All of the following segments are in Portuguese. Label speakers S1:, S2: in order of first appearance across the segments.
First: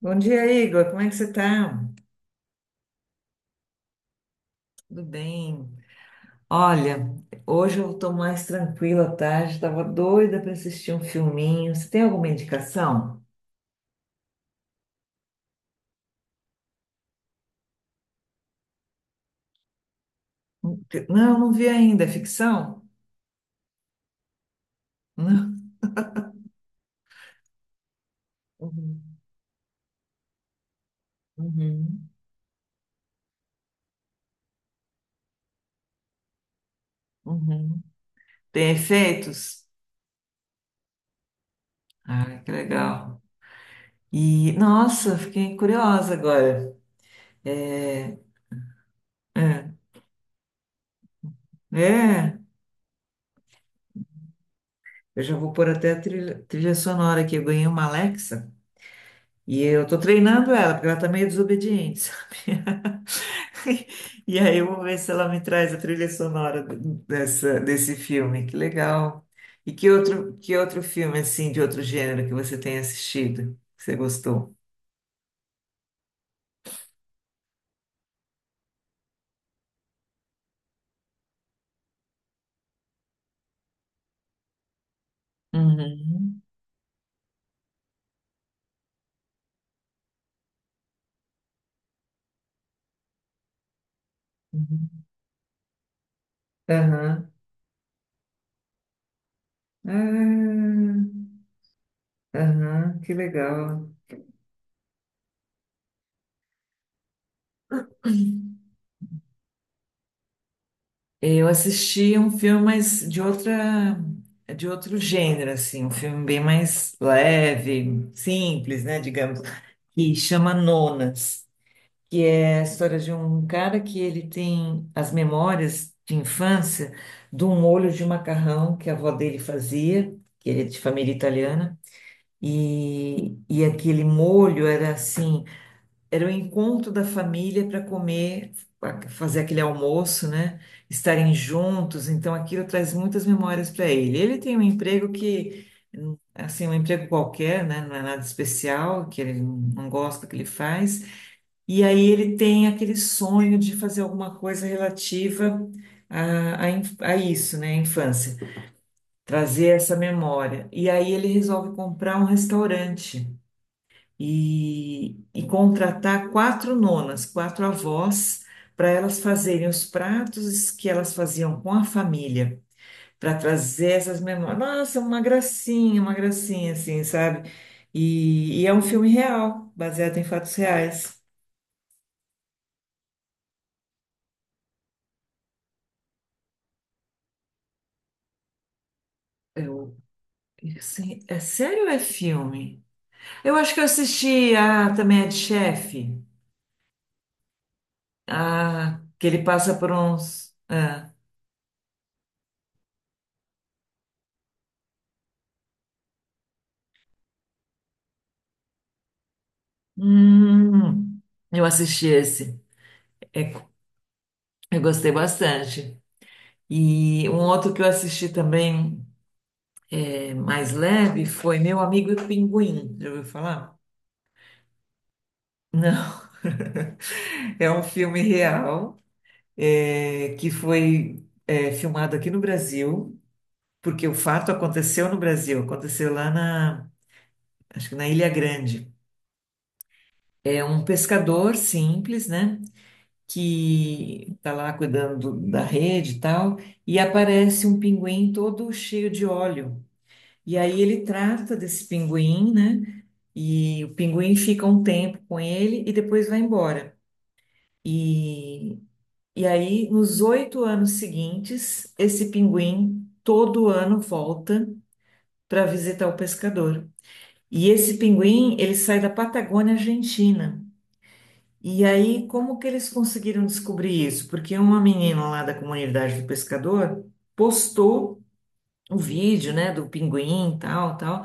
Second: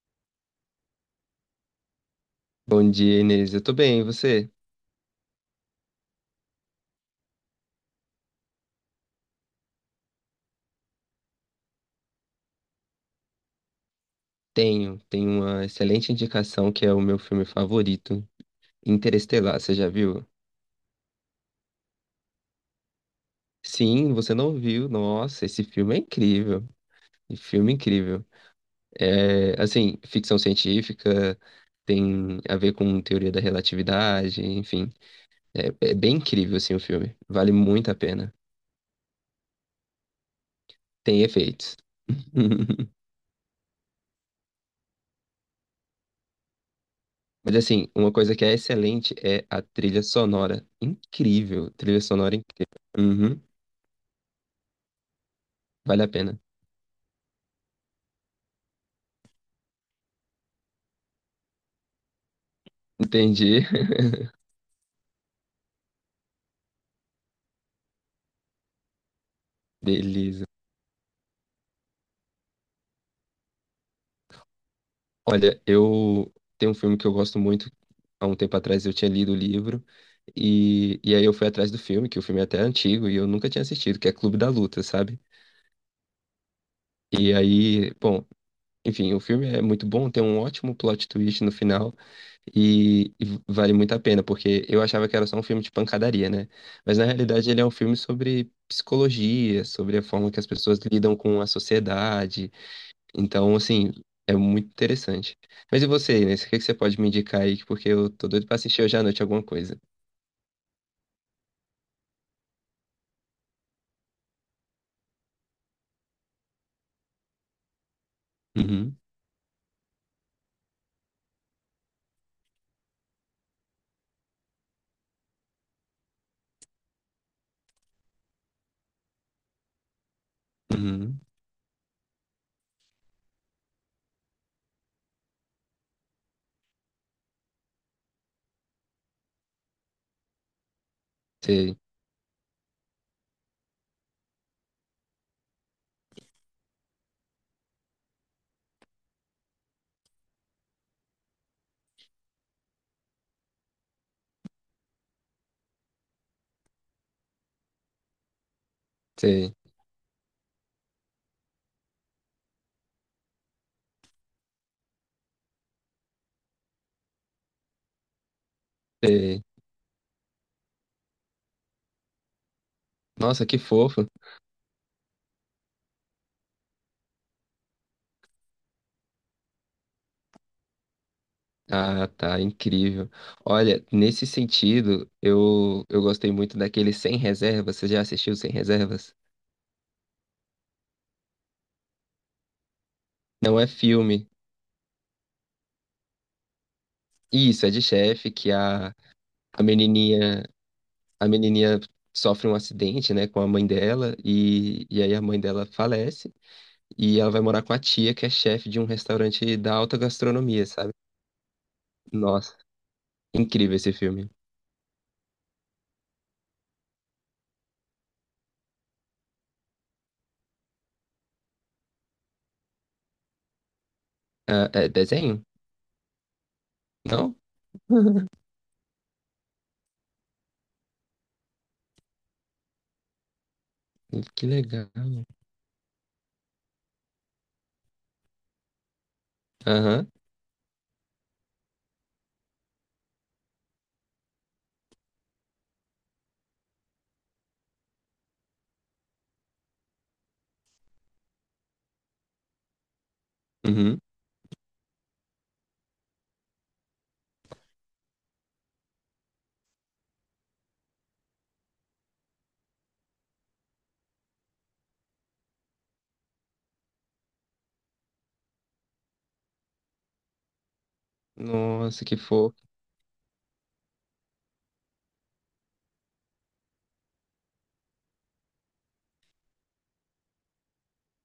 S1: Bom dia, Igor. Como é que você tá?
S2: Bom dia, Inês. Eu tô bem, e você?
S1: Tudo bem? Olha, hoje eu tô mais tranquila à tarde, tava doida para assistir um filminho. Você tem alguma indicação?
S2: Tenho uma excelente indicação que é o meu filme favorito, Interestelar. Você já viu?
S1: Não, eu não vi ainda. É ficção?
S2: Sim, você não viu? Nossa, esse
S1: Não.
S2: filme é incrível. Que filme é incrível.
S1: Uhum,
S2: É, assim, ficção científica,
S1: uhum,
S2: tem a ver com teoria da relatividade, enfim. É, é bem incrível, assim, o filme. Vale
S1: uhum.
S2: muito a pena.
S1: Tem efeitos?
S2: Tem efeitos.
S1: Ah, que legal. E, nossa, fiquei curiosa agora.
S2: Mas assim, uma
S1: É,
S2: coisa que é excelente é
S1: é,
S2: a trilha sonora. Incrível, trilha sonora
S1: é.
S2: incrível. Uhum.
S1: Eu já vou pôr até a
S2: Vale a pena.
S1: trilha sonora aqui. Eu ganhei uma Alexa e eu tô treinando ela, porque ela tá meio desobediente.
S2: Entendi.
S1: E aí eu vou ver se ela me traz a trilha sonora desse filme. Que legal. E que outro,
S2: Beleza.
S1: que outro filme, assim, de outro gênero que você tem assistido, que você gostou?
S2: Olha, eu tenho um filme que eu gosto muito. Há um tempo atrás eu tinha lido o livro. E aí eu fui atrás do filme, que o filme é até antigo e eu nunca tinha assistido, que é Clube da Luta, sabe?
S1: Uhum.
S2: E aí, bom, enfim, o filme é muito bom, tem um ótimo plot twist no final e vale muito a pena, porque eu
S1: Uhum.
S2: achava que era só um filme de pancadaria, né? Mas na
S1: Aham.
S2: realidade ele é um filme sobre psicologia, sobre a forma que as pessoas
S1: Ah,
S2: lidam com a sociedade.
S1: aham, que
S2: Então,
S1: legal.
S2: assim, é muito interessante. Mas e você, Inês? O que que você pode me indicar aí? Porque eu tô doido pra assistir hoje à noite alguma coisa.
S1: Eu assisti um filme, mas de outro gênero, assim, um filme bem mais leve, simples,
S2: Uhum,
S1: né, digamos, que chama Nonas. Que é a história de um cara que ele tem as memórias de infância de um molho de macarrão que a avó dele fazia, que ele é de família
S2: uhum.
S1: italiana, e aquele molho era assim, era o encontro da família para comer, pra fazer aquele almoço, né? Estarem
S2: Sei,
S1: juntos, então aquilo traz muitas memórias para ele. Ele tem um emprego que Assim, um emprego qualquer, né? Não é nada especial, que ele não gosta do que ele faz, e aí ele tem aquele sonho de fazer alguma coisa relativa a isso, né? A infância,
S2: sei,
S1: trazer essa memória. E aí ele resolve comprar um restaurante e contratar quatro nonas, quatro avós, para elas
S2: sei.
S1: fazerem os pratos que elas faziam com a família, para
S2: Nossa, que
S1: trazer
S2: fofo.
S1: essas memórias. Nossa, uma gracinha, assim, sabe? E é um filme real, baseado em fatos reais.
S2: Ah, tá, incrível. Olha, nesse sentido, eu gostei muito daquele Sem Reservas. Você já assistiu Sem Reservas?
S1: Sim, é sério ou é filme? Eu
S2: Não é
S1: acho que eu
S2: filme.
S1: assisti a também a de chefe.
S2: Isso, é de chefe que
S1: Ah, que ele
S2: a
S1: passa por
S2: menininha,
S1: uns. Ah,
S2: a menininha sofre um acidente, né, com a mãe dela e aí a mãe dela falece. E ela vai morar com a tia, que é chefe de um restaurante da alta gastronomia, sabe?
S1: hum, eu assisti
S2: Nossa,
S1: esse. É,
S2: incrível esse filme.
S1: eu gostei bastante. E um outro que eu assisti também mais leve foi Meu Amigo Pinguim. Já ouviu falar?
S2: Ah, é desenho?
S1: Não.
S2: Não?
S1: É um filme real que foi filmado aqui no Brasil, porque o
S2: Que
S1: fato
S2: legal.
S1: aconteceu no Brasil, aconteceu lá na acho que na Ilha Grande.
S2: Aham.
S1: É um pescador simples, né? Que está lá cuidando da rede e tal, e aparece um pinguim todo cheio de óleo. E aí ele trata desse pinguim, né? E o
S2: Uhum.
S1: pinguim fica um tempo com ele e depois vai embora. E, e aí, nos 8 anos seguintes, esse pinguim todo ano volta para visitar o pescador. E esse pinguim, ele sai da Patagônia Argentina. E
S2: Nossa, que
S1: aí,
S2: fofo.
S1: como que eles conseguiram descobrir isso? Porque uma menina lá da comunidade do pescador postou o vídeo, né, do pinguim, tal, tal.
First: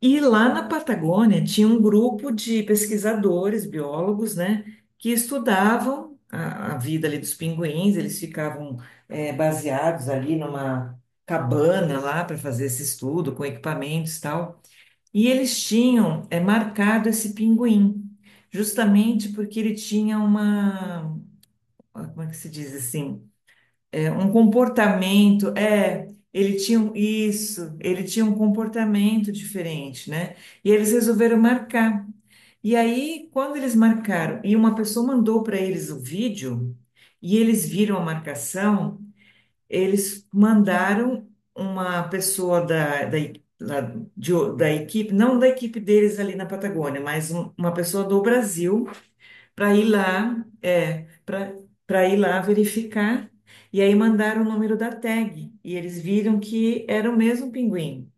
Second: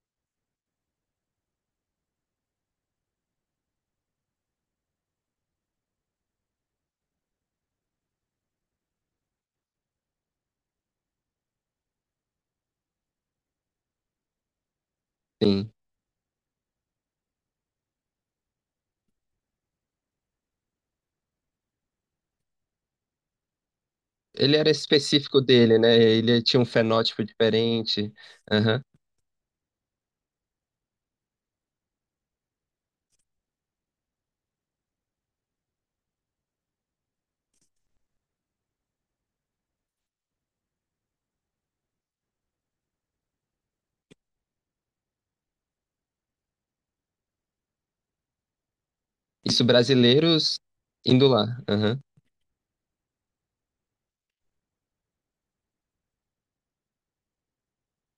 S1: E lá na Patagônia tinha um grupo de pesquisadores, biólogos, né, que estudavam a vida ali dos pinguins. Eles ficavam baseados ali numa cabana lá para fazer esse estudo com equipamentos, tal. E eles
S2: Sim.
S1: tinham marcado esse pinguim, justamente porque ele tinha uma, ah, como é que se diz assim? É, um
S2: Ele era específico
S1: comportamento,
S2: dele, né? Ele
S1: ele
S2: tinha um
S1: tinha
S2: fenótipo
S1: isso, ele
S2: diferente.
S1: tinha um
S2: Aham.
S1: comportamento diferente, né? E eles resolveram marcar. E aí, quando eles marcaram, e uma pessoa mandou para eles o vídeo, e eles viram a marcação. Eles mandaram uma pessoa lá da equipe, não da equipe deles ali na Patagônia, mas uma pessoa do Brasil
S2: Isso,
S1: para ir lá,
S2: brasileiros indo
S1: para
S2: lá. Aham.
S1: para ir lá verificar. E aí mandaram o número da tag e eles viram que era o mesmo pinguim.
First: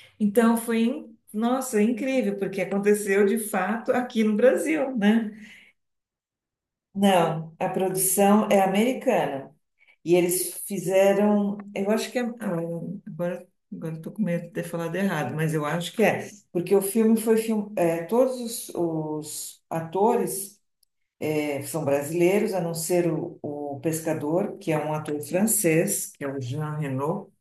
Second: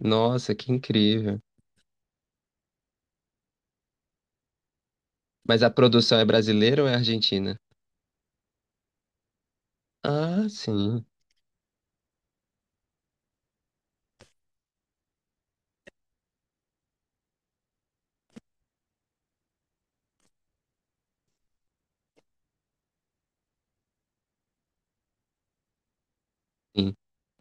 S2: Nossa,
S1: Então
S2: que
S1: foi,
S2: incrível.
S1: nossa, incrível, porque aconteceu de fato aqui no Brasil, né?
S2: Mas a produção é brasileira ou é
S1: Não,
S2: argentina?
S1: a produção é americana. E
S2: Ah,
S1: eles
S2: sim.
S1: fizeram, eu acho que é, ah, agora, agora estou com medo de ter falado errado, mas eu acho que é, porque o filme foi todos os atores são brasileiros, a não ser o pescador, que é um ator francês, que é o Jean
S2: Sim.
S1: Reno,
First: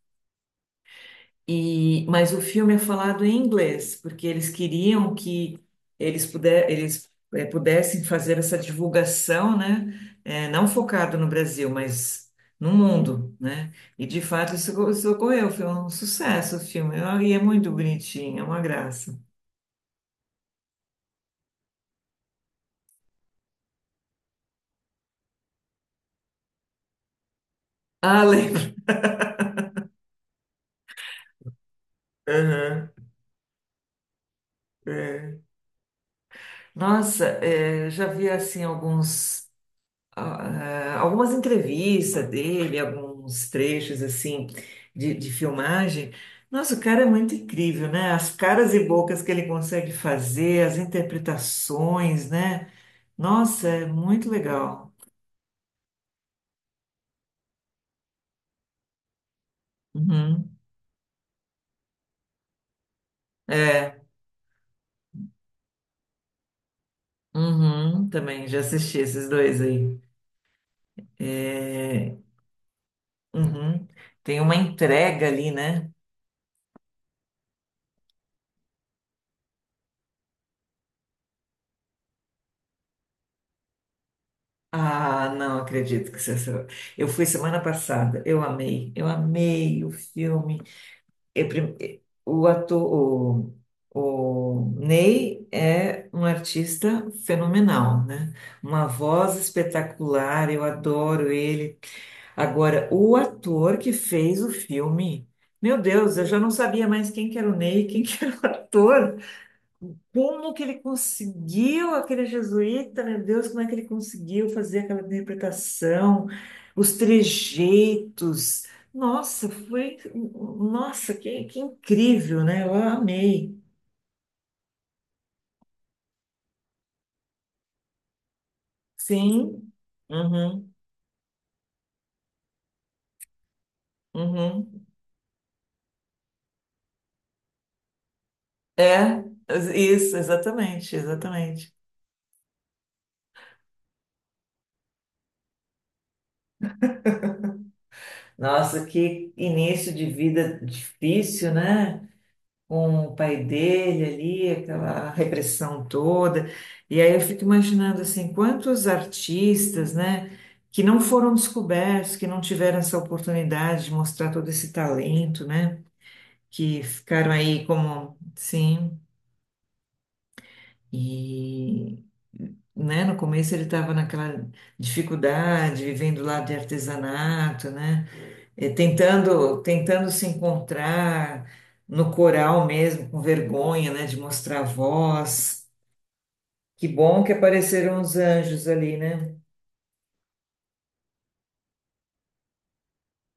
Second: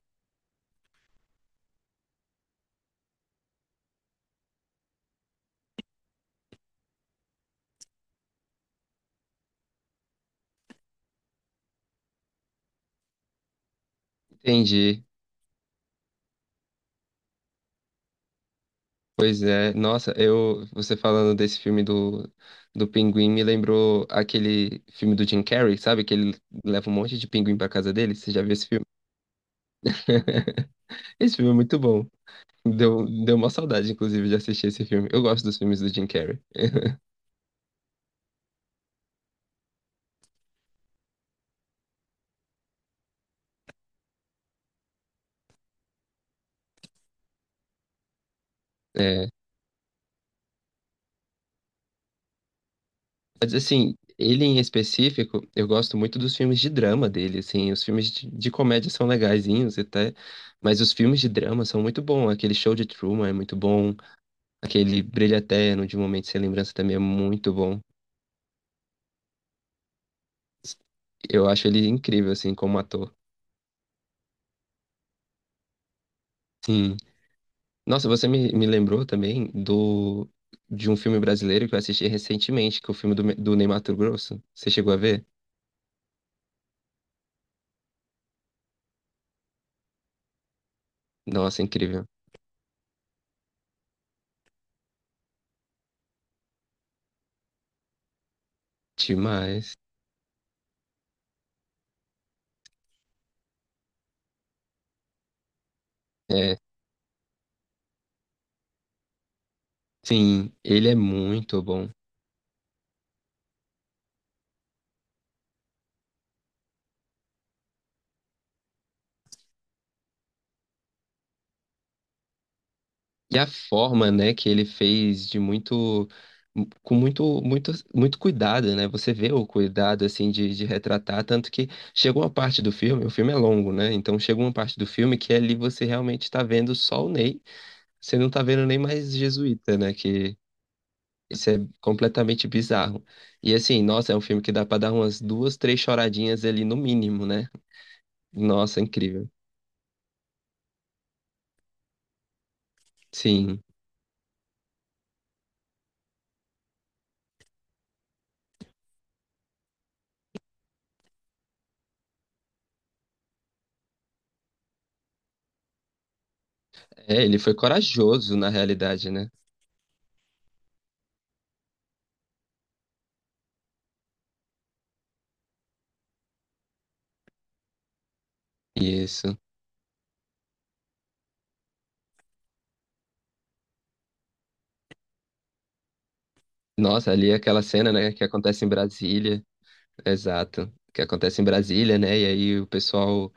S1: e, mas o filme é falado em inglês, porque eles queriam que eles, pudessem fazer essa divulgação, né? Não focado no Brasil, mas no mundo, né? E de fato isso, go-
S2: Entendi.
S1: isso ocorreu, foi um sucesso o filme. Ah, e é muito bonitinho, é uma graça.
S2: Pois é, nossa, eu, você falando desse filme do pinguim me lembrou aquele filme do Jim Carrey, sabe? Que ele leva um monte de pinguim pra casa dele.
S1: Ah,
S2: Você já viu
S1: lembro.
S2: esse filme? Esse filme é muito bom.
S1: Aham,
S2: Deu uma saudade, inclusive, de assistir esse filme. Eu
S1: é.
S2: gosto dos filmes do Jim Carrey.
S1: Nossa, já vi assim alguns. Ah, algumas entrevistas dele, alguns trechos assim de filmagem. Nossa, o cara é muito incrível, né? As caras e bocas
S2: É,
S1: que ele consegue fazer, as interpretações, né?
S2: mas,
S1: Nossa, é
S2: assim,
S1: muito
S2: ele em
S1: legal.
S2: específico, eu gosto muito dos filmes de drama dele, assim. Os filmes de comédia são legaisinhos até,
S1: Uhum.
S2: mas os filmes de drama são muito bons. Aquele Show de Truman é muito bom.
S1: É,
S2: Aquele Brilho Eterno de Um Momento Sem Lembrança também é muito bom.
S1: uhum, também já assisti esses dois aí.
S2: Eu acho ele
S1: É,
S2: incrível, assim, como ator.
S1: uhum. Tem uma entrega ali, né?
S2: Sim. Nossa, você me lembrou também do de um filme brasileiro que eu assisti recentemente, que é o filme do, do Ney Matogrosso. Você chegou a ver?
S1: Ah, não acredito que você. Eu fui semana passada, eu amei o filme.
S2: Nossa, incrível.
S1: O ator, o Ney é um artista fenomenal, né? Uma voz
S2: Demais.
S1: espetacular, eu adoro ele. Agora, o ator que fez o filme, meu Deus, eu já não
S2: É.
S1: sabia mais quem que era o Ney, quem que era o ator.
S2: Sim,
S1: Como que ele
S2: ele é muito bom.
S1: conseguiu, aquele jesuíta, meu Deus, como é que ele conseguiu fazer aquela interpretação, os trejeitos? Nossa, foi, nossa, que incrível, né? Eu
S2: E a
S1: amei.
S2: forma, né, que ele fez de muito, com muito, muito, muito cuidado, né? Você vê o
S1: Sim,
S2: cuidado, assim, de
S1: uhum,
S2: retratar, tanto que chega uma parte do filme, o filme é longo, né? Então chega uma parte
S1: uhum.
S2: do filme que ali você realmente está vendo só o Ney, você não tá vendo nem mais
S1: É,
S2: Jesuíta, né?
S1: isso,
S2: Que
S1: exatamente,
S2: isso é
S1: exatamente.
S2: completamente bizarro. E assim, nossa, é um filme que dá pra dar umas duas, três choradinhas ali no mínimo, né? Nossa,
S1: Nossa,
S2: incrível.
S1: que início de vida difícil, né? Com o pai
S2: Sim.
S1: dele ali, aquela repressão toda. E aí eu fico imaginando assim, quantos artistas, né, que não foram descobertos, que não tiveram essa oportunidade de mostrar todo esse talento, né, que
S2: É,
S1: ficaram
S2: ele foi
S1: aí como,
S2: corajoso na
S1: sim,
S2: realidade, né?
S1: e né, no começo ele estava naquela dificuldade, vivendo lá de artesanato, né? É,
S2: Isso.
S1: tentando, tentando se encontrar no coral mesmo, com vergonha, né, de mostrar a voz. Que
S2: Nossa,
S1: bom
S2: ali
S1: que
S2: é aquela cena,
S1: apareceram
S2: né,
S1: os
S2: que acontece
S1: anjos
S2: em
S1: ali, né?
S2: Brasília, exato, que acontece em Brasília, né, e aí o pessoal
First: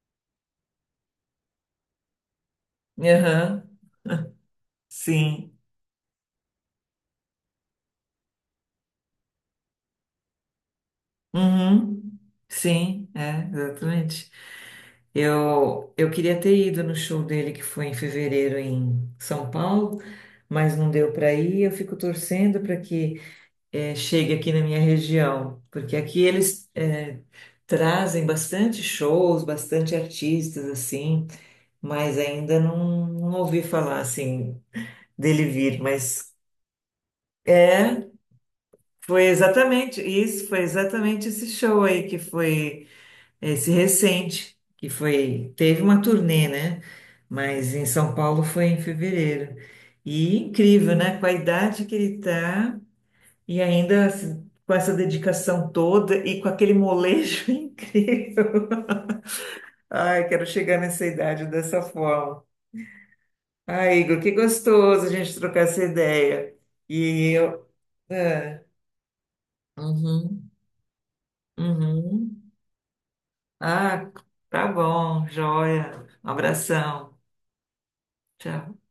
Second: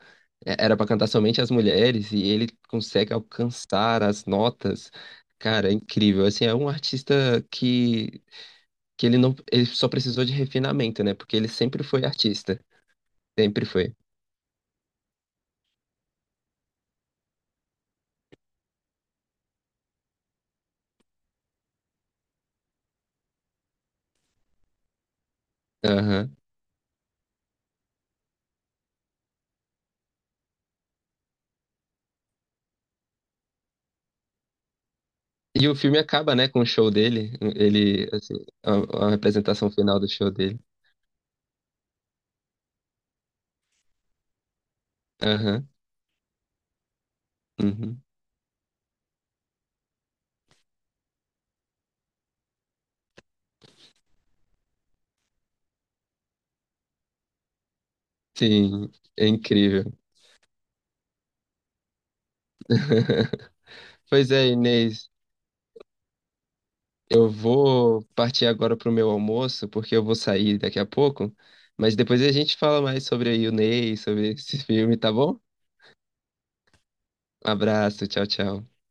S2: é, era pra cantar somente as mulheres e ele consegue
S1: Aham,
S2: alcançar as notas,
S1: sim.
S2: cara, é incrível, assim, é um artista que ele não, ele só precisou de refinamento, né, porque ele sempre foi
S1: Uhum,
S2: artista,
S1: sim, é,
S2: sempre foi,
S1: exatamente. Eu queria ter ido no show dele, que foi em fevereiro em São Paulo, mas não deu para ir. Eu fico torcendo para que chegue aqui na minha região, porque aqui
S2: aham.
S1: eles trazem bastante shows, bastante artistas assim, mas ainda não ouvi falar assim dele
S2: E o
S1: vir,
S2: filme
S1: mas
S2: acaba, né, com o show dele,
S1: é,
S2: ele, assim, a
S1: foi
S2: representação final
S1: exatamente
S2: do show
S1: isso, foi
S2: dele,
S1: exatamente esse show aí que foi esse recente, que foi,
S2: aham,
S1: teve uma turnê, né? Mas em
S2: uhum.
S1: São Paulo foi em fevereiro. E incrível, né? Com a idade que ele tá, e ainda com essa dedicação toda e com aquele molejo incrível.
S2: Sim, é incrível.
S1: Ai, quero chegar nessa idade dessa forma. Ai, Igor,
S2: Pois
S1: que
S2: é,
S1: gostoso a
S2: Inês.
S1: gente trocar essa ideia.
S2: Eu
S1: E eu.
S2: vou partir
S1: É,
S2: agora pro meu almoço, porque eu vou
S1: uhum,
S2: sair daqui a pouco. Mas depois a
S1: uhum.
S2: gente fala mais sobre a Yunei,
S1: Ah,
S2: sobre esse
S1: tá
S2: filme, tá
S1: bom,
S2: bom?
S1: joia. Um abração.
S2: Abraço, tchau, tchau.
S1: Tchau.